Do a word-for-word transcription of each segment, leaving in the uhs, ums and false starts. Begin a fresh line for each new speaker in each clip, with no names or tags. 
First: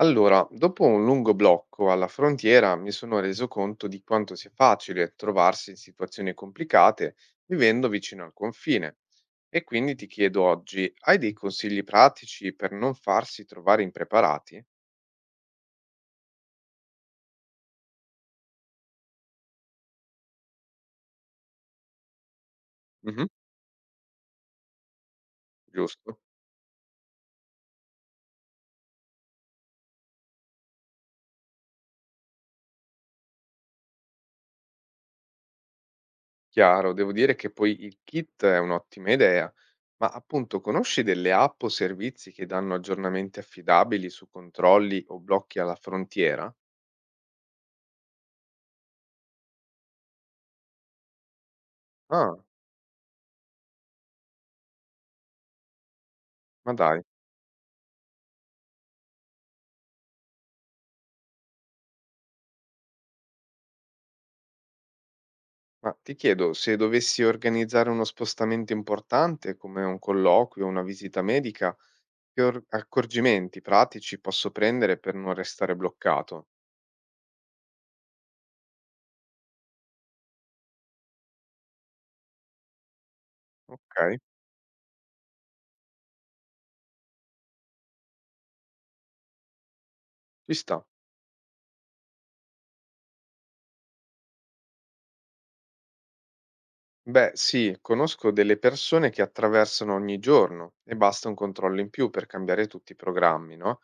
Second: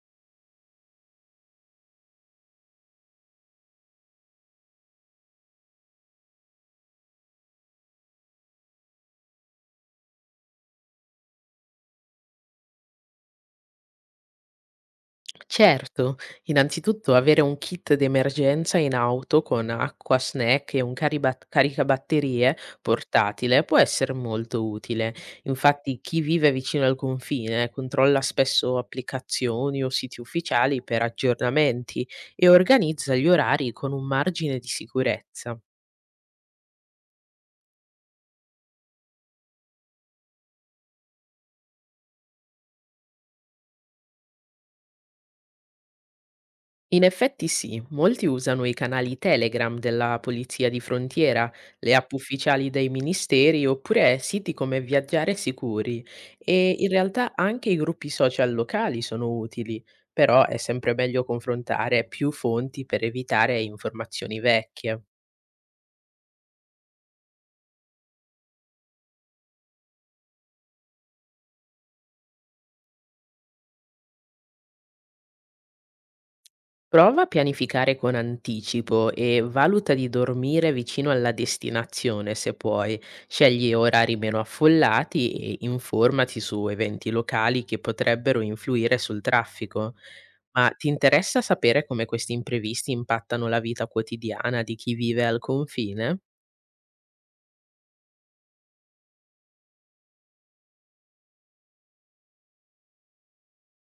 Allora, dopo un lungo blocco alla frontiera mi sono reso conto di quanto sia facile trovarsi in situazioni complicate vivendo vicino al confine. E quindi ti chiedo oggi, hai dei consigli pratici per non farsi trovare impreparati?
Certo, innanzitutto avere un kit d'emergenza in auto con acqua, snack e un caribat- caricabatterie
Mhm.
portatile può essere molto utile. Infatti,
Giusto,
chi vive vicino al confine controlla spesso applicazioni o siti ufficiali per aggiornamenti e organizza gli orari con un margine di sicurezza.
chiaro, devo dire che poi il kit è un'ottima idea, ma appunto conosci delle app o servizi che danno aggiornamenti affidabili su controlli o blocchi alla frontiera?
In effetti sì, molti usano i canali Telegram della Polizia di Frontiera, le app
Ah,
ufficiali dei ministeri oppure siti come Viaggiare Sicuri
ma
e in
dai.
realtà anche i gruppi social locali sono utili, però è sempre meglio confrontare più fonti per evitare informazioni vecchie.
Ma ti chiedo, se dovessi organizzare uno spostamento importante, come un colloquio o una visita medica, che or- accorgimenti pratici posso prendere per non restare bloccato?
Prova a pianificare con anticipo e valuta di dormire vicino alla destinazione se puoi. Scegli orari
Ok,
meno affollati e informati su eventi locali che potrebbero influire sul traffico.
ci
Ma
sta.
ti interessa sapere come questi imprevisti impattano la vita quotidiana di chi vive al confine?
Beh, sì, conosco delle persone che attraversano ogni giorno e basta un controllo in più per cambiare tutti i programmi, no?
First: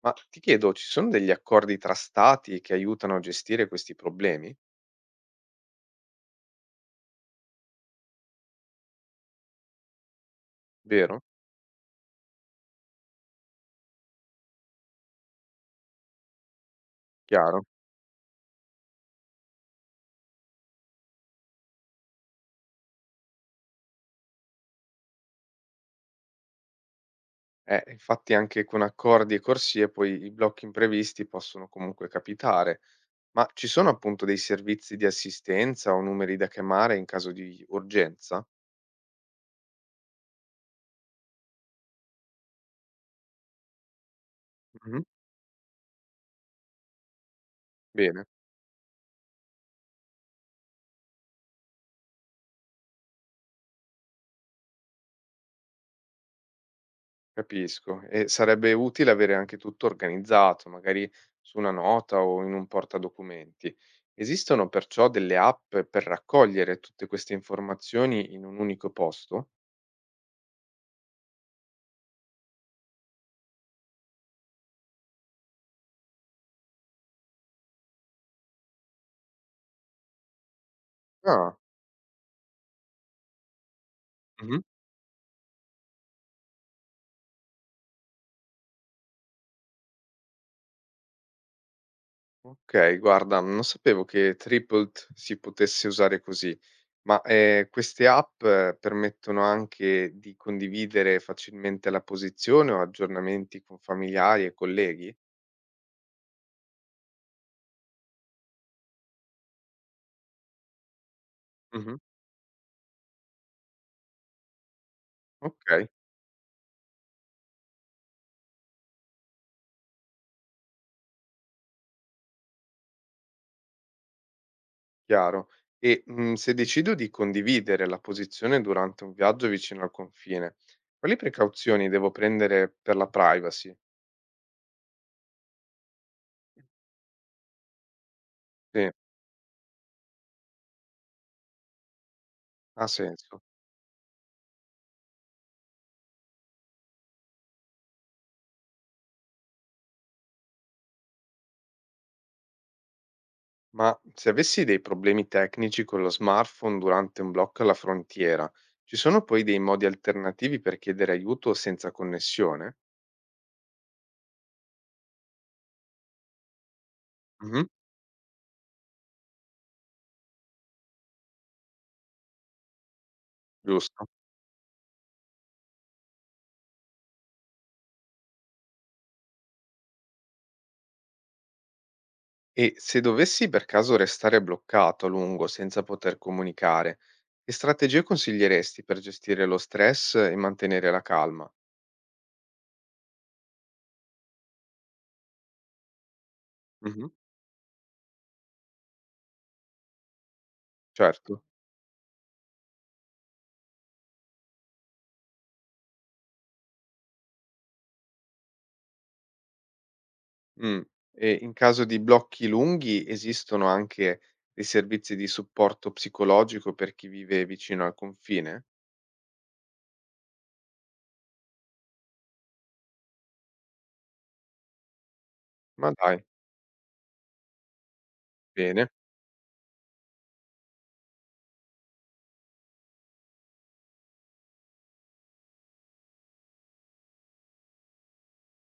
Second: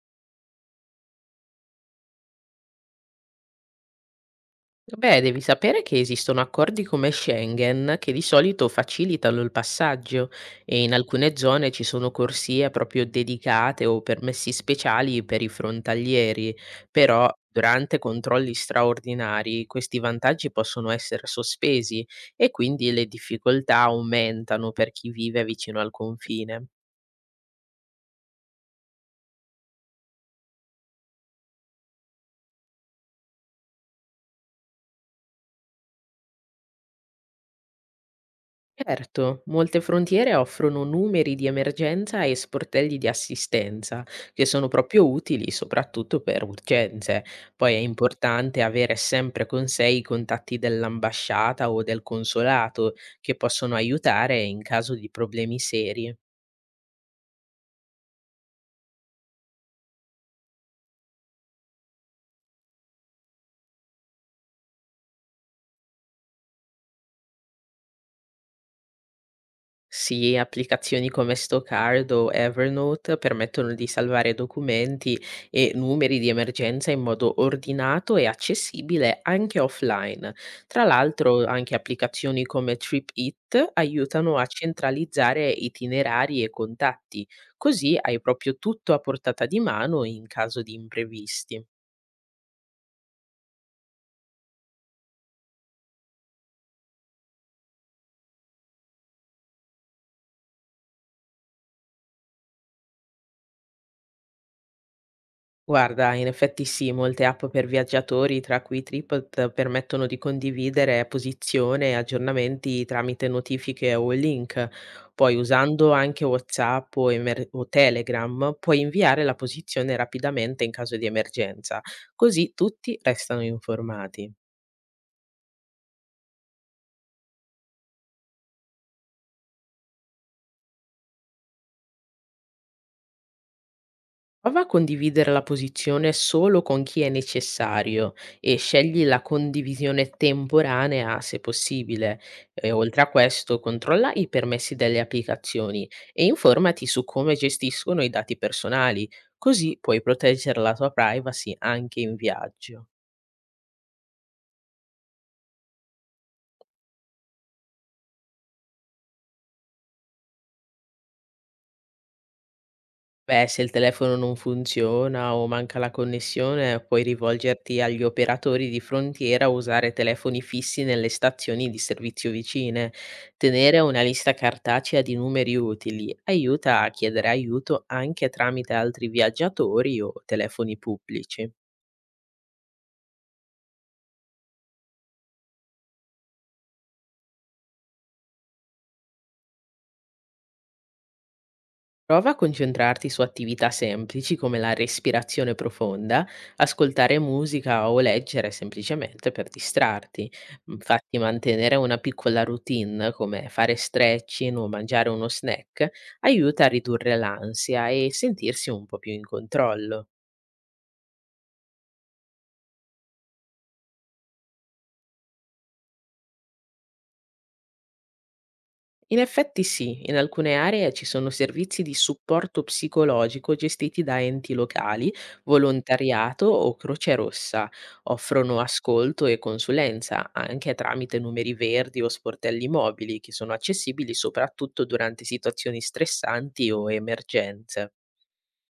Ma ti chiedo, ci sono degli accordi tra stati che aiutano a gestire questi problemi?
Beh, devi sapere che esistono accordi come Schengen che di solito facilitano il passaggio e in
Vero?
alcune zone ci sono corsie proprio dedicate o permessi speciali per i frontalieri, però
Chiaro?
durante controlli straordinari questi vantaggi possono essere sospesi e quindi le difficoltà aumentano per chi vive vicino al confine.
Eh, infatti anche con accordi e corsie poi i blocchi imprevisti possono comunque capitare, ma ci sono appunto dei servizi di assistenza o numeri da chiamare in caso di urgenza?
Certo, molte frontiere offrono numeri di emergenza e sportelli di assistenza, che sono
Mhm.
proprio utili soprattutto per urgenze. Poi è
Bene,
importante avere sempre con sé i contatti dell'ambasciata o del consolato, che possono aiutare in caso di problemi seri.
capisco. E sarebbe utile avere anche tutto organizzato, magari su una nota o in un portadocumenti. Esistono perciò delle app per raccogliere tutte queste informazioni in un unico posto?
Sì, applicazioni come Stockard o Evernote permettono di salvare documenti e numeri di emergenza in modo ordinato e accessibile anche offline. Tra l'altro,
Ah,
anche applicazioni come TripIt aiutano a centralizzare itinerari e contatti, così hai proprio tutto a portata di mano in caso di imprevisti.
okay, guarda, non sapevo che Triplet si potesse usare così, ma, ehm, queste app eh, permettono anche di condividere facilmente la posizione o aggiornamenti con familiari e colleghi?
Guarda, in effetti sì, molte app per viaggiatori, tra cui Tripit, permettono di condividere posizione e
Mh-mh.
aggiornamenti tramite notifiche o link. Poi,
Okay,
usando anche WhatsApp o, emer- o Telegram, puoi inviare la posizione rapidamente in caso di emergenza, così tutti restano informati.
chiaro. E, mhmm, se decido di condividere la posizione durante un viaggio vicino al confine, quali precauzioni devo prendere per la privacy?
Prova a condividere la posizione solo con chi è necessario e
Sì,
scegli la condivisione temporanea se possibile. E
ha
oltre a
senso.
questo, controlla i permessi delle applicazioni e informati su come gestiscono i dati personali, così puoi proteggere la tua privacy anche in viaggio.
Ma se avessi dei problemi tecnici con lo smartphone durante un blocco alla frontiera, ci sono poi dei modi alternativi per chiedere aiuto senza connessione?
Beh, se il telefono non funziona o manca la connessione, puoi
Mhm,
rivolgerti agli operatori di frontiera o usare telefoni fissi nelle stazioni di servizio vicine. Tenere una
giusto.
lista cartacea di numeri utili aiuta a chiedere aiuto anche tramite altri viaggiatori o telefoni pubblici.
E se dovessi per caso restare bloccato a lungo senza poter comunicare, che strategie consiglieresti per gestire lo stress e mantenere la calma?
Prova a concentrarti su attività semplici come la respirazione profonda,
Mhm,
ascoltare musica o leggere semplicemente per distrarti. Infatti
certo.
mantenere una piccola routine come fare stretching o mangiare uno snack aiuta a ridurre l'ansia e sentirsi un po' più in controllo.
Mm. E in caso di blocchi lunghi esistono anche dei servizi di supporto psicologico per chi vive vicino al confine?
In effetti sì, in alcune aree ci sono servizi di supporto psicologico gestiti da enti locali,
Ma dai.
volontariato o Croce Rossa. Offrono
Bene.
ascolto e consulenza anche tramite numeri verdi o sportelli mobili che sono accessibili soprattutto durante situazioni stressanti o emergenze.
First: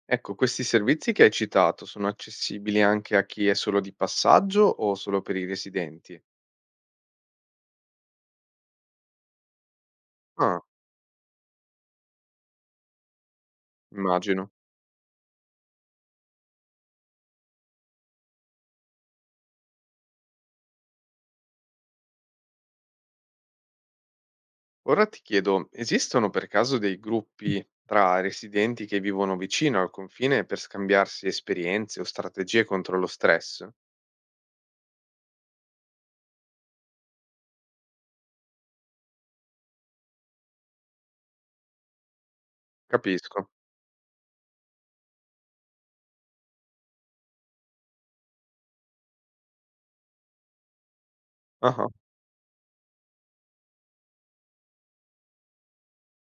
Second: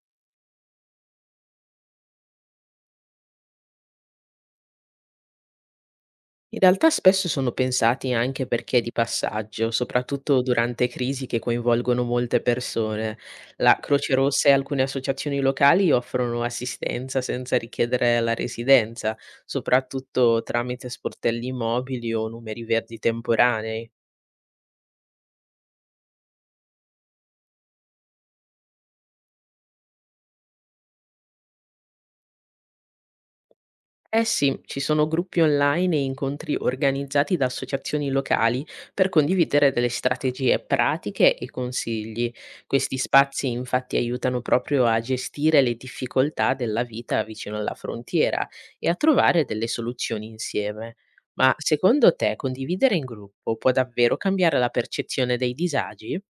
Ecco, questi servizi che hai citato sono accessibili anche a chi è solo di passaggio o solo per i residenti?
In realtà spesso sono pensati anche perché di passaggio, soprattutto
Ah,
durante crisi che coinvolgono molte persone. La Croce Rossa
immagino.
e alcune associazioni locali offrono assistenza senza richiedere la residenza, soprattutto tramite sportelli mobili o numeri verdi temporanei.
Ora ti chiedo, esistono per caso dei gruppi tra residenti che vivono vicino al confine per scambiarsi esperienze o strategie contro lo stress?
Eh sì, ci sono gruppi online e incontri organizzati da associazioni locali per condividere delle strategie pratiche e consigli. Questi spazi
Capisco.
infatti aiutano proprio a gestire le difficoltà della vita vicino alla frontiera e a trovare delle soluzioni insieme. Ma
Ah.
secondo te condividere in gruppo può davvero cambiare la percezione dei disagi?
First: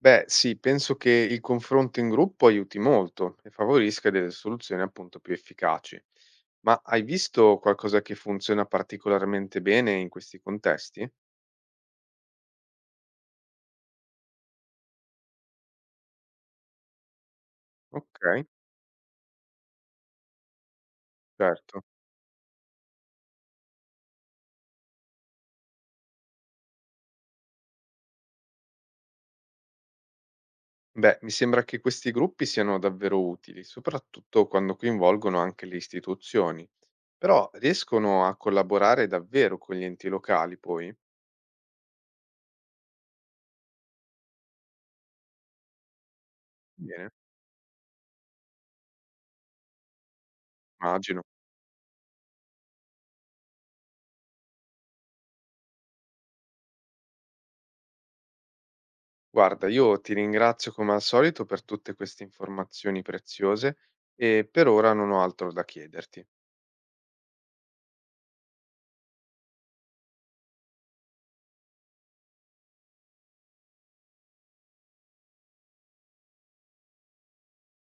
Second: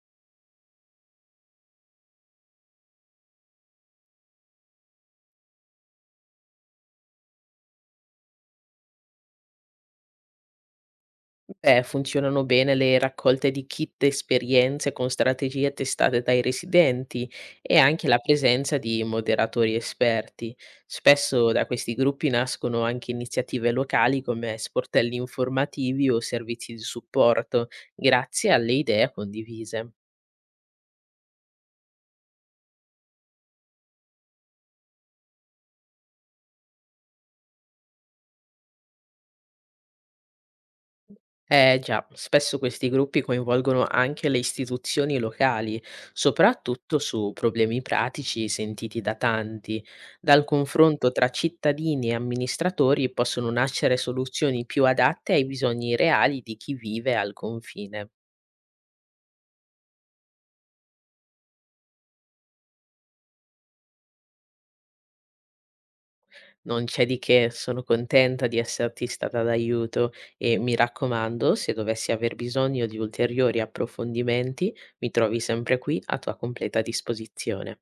Beh, sì, penso che il confronto in gruppo aiuti molto e favorisca delle soluzioni appunto più efficaci. Ma hai visto qualcosa che funziona particolarmente bene in questi contesti?
Eh, funzionano bene le raccolte di kit esperienze con strategie testate dai residenti e anche la
Ok,
presenza di moderatori esperti. Spesso da
certo.
questi gruppi nascono anche iniziative locali come sportelli informativi o servizi di supporto, grazie alle idee condivise.
Beh, mi sembra che questi gruppi siano davvero utili, soprattutto quando coinvolgono anche le istituzioni, però riescono a collaborare davvero con gli enti locali poi?
Eh già, spesso questi gruppi coinvolgono anche le istituzioni locali, soprattutto
Bene,
su problemi pratici sentiti da tanti. Dal confronto
immagino.
tra cittadini e amministratori possono nascere soluzioni più adatte ai bisogni reali di chi vive al confine.
Guarda, io ti ringrazio come al solito per tutte queste informazioni preziose e per ora non ho altro da chiederti.
Non c'è di che, sono contenta di esserti stata d'aiuto e mi raccomando, se dovessi aver bisogno di ulteriori approfondimenti, mi trovi sempre qui a tua completa disposizione.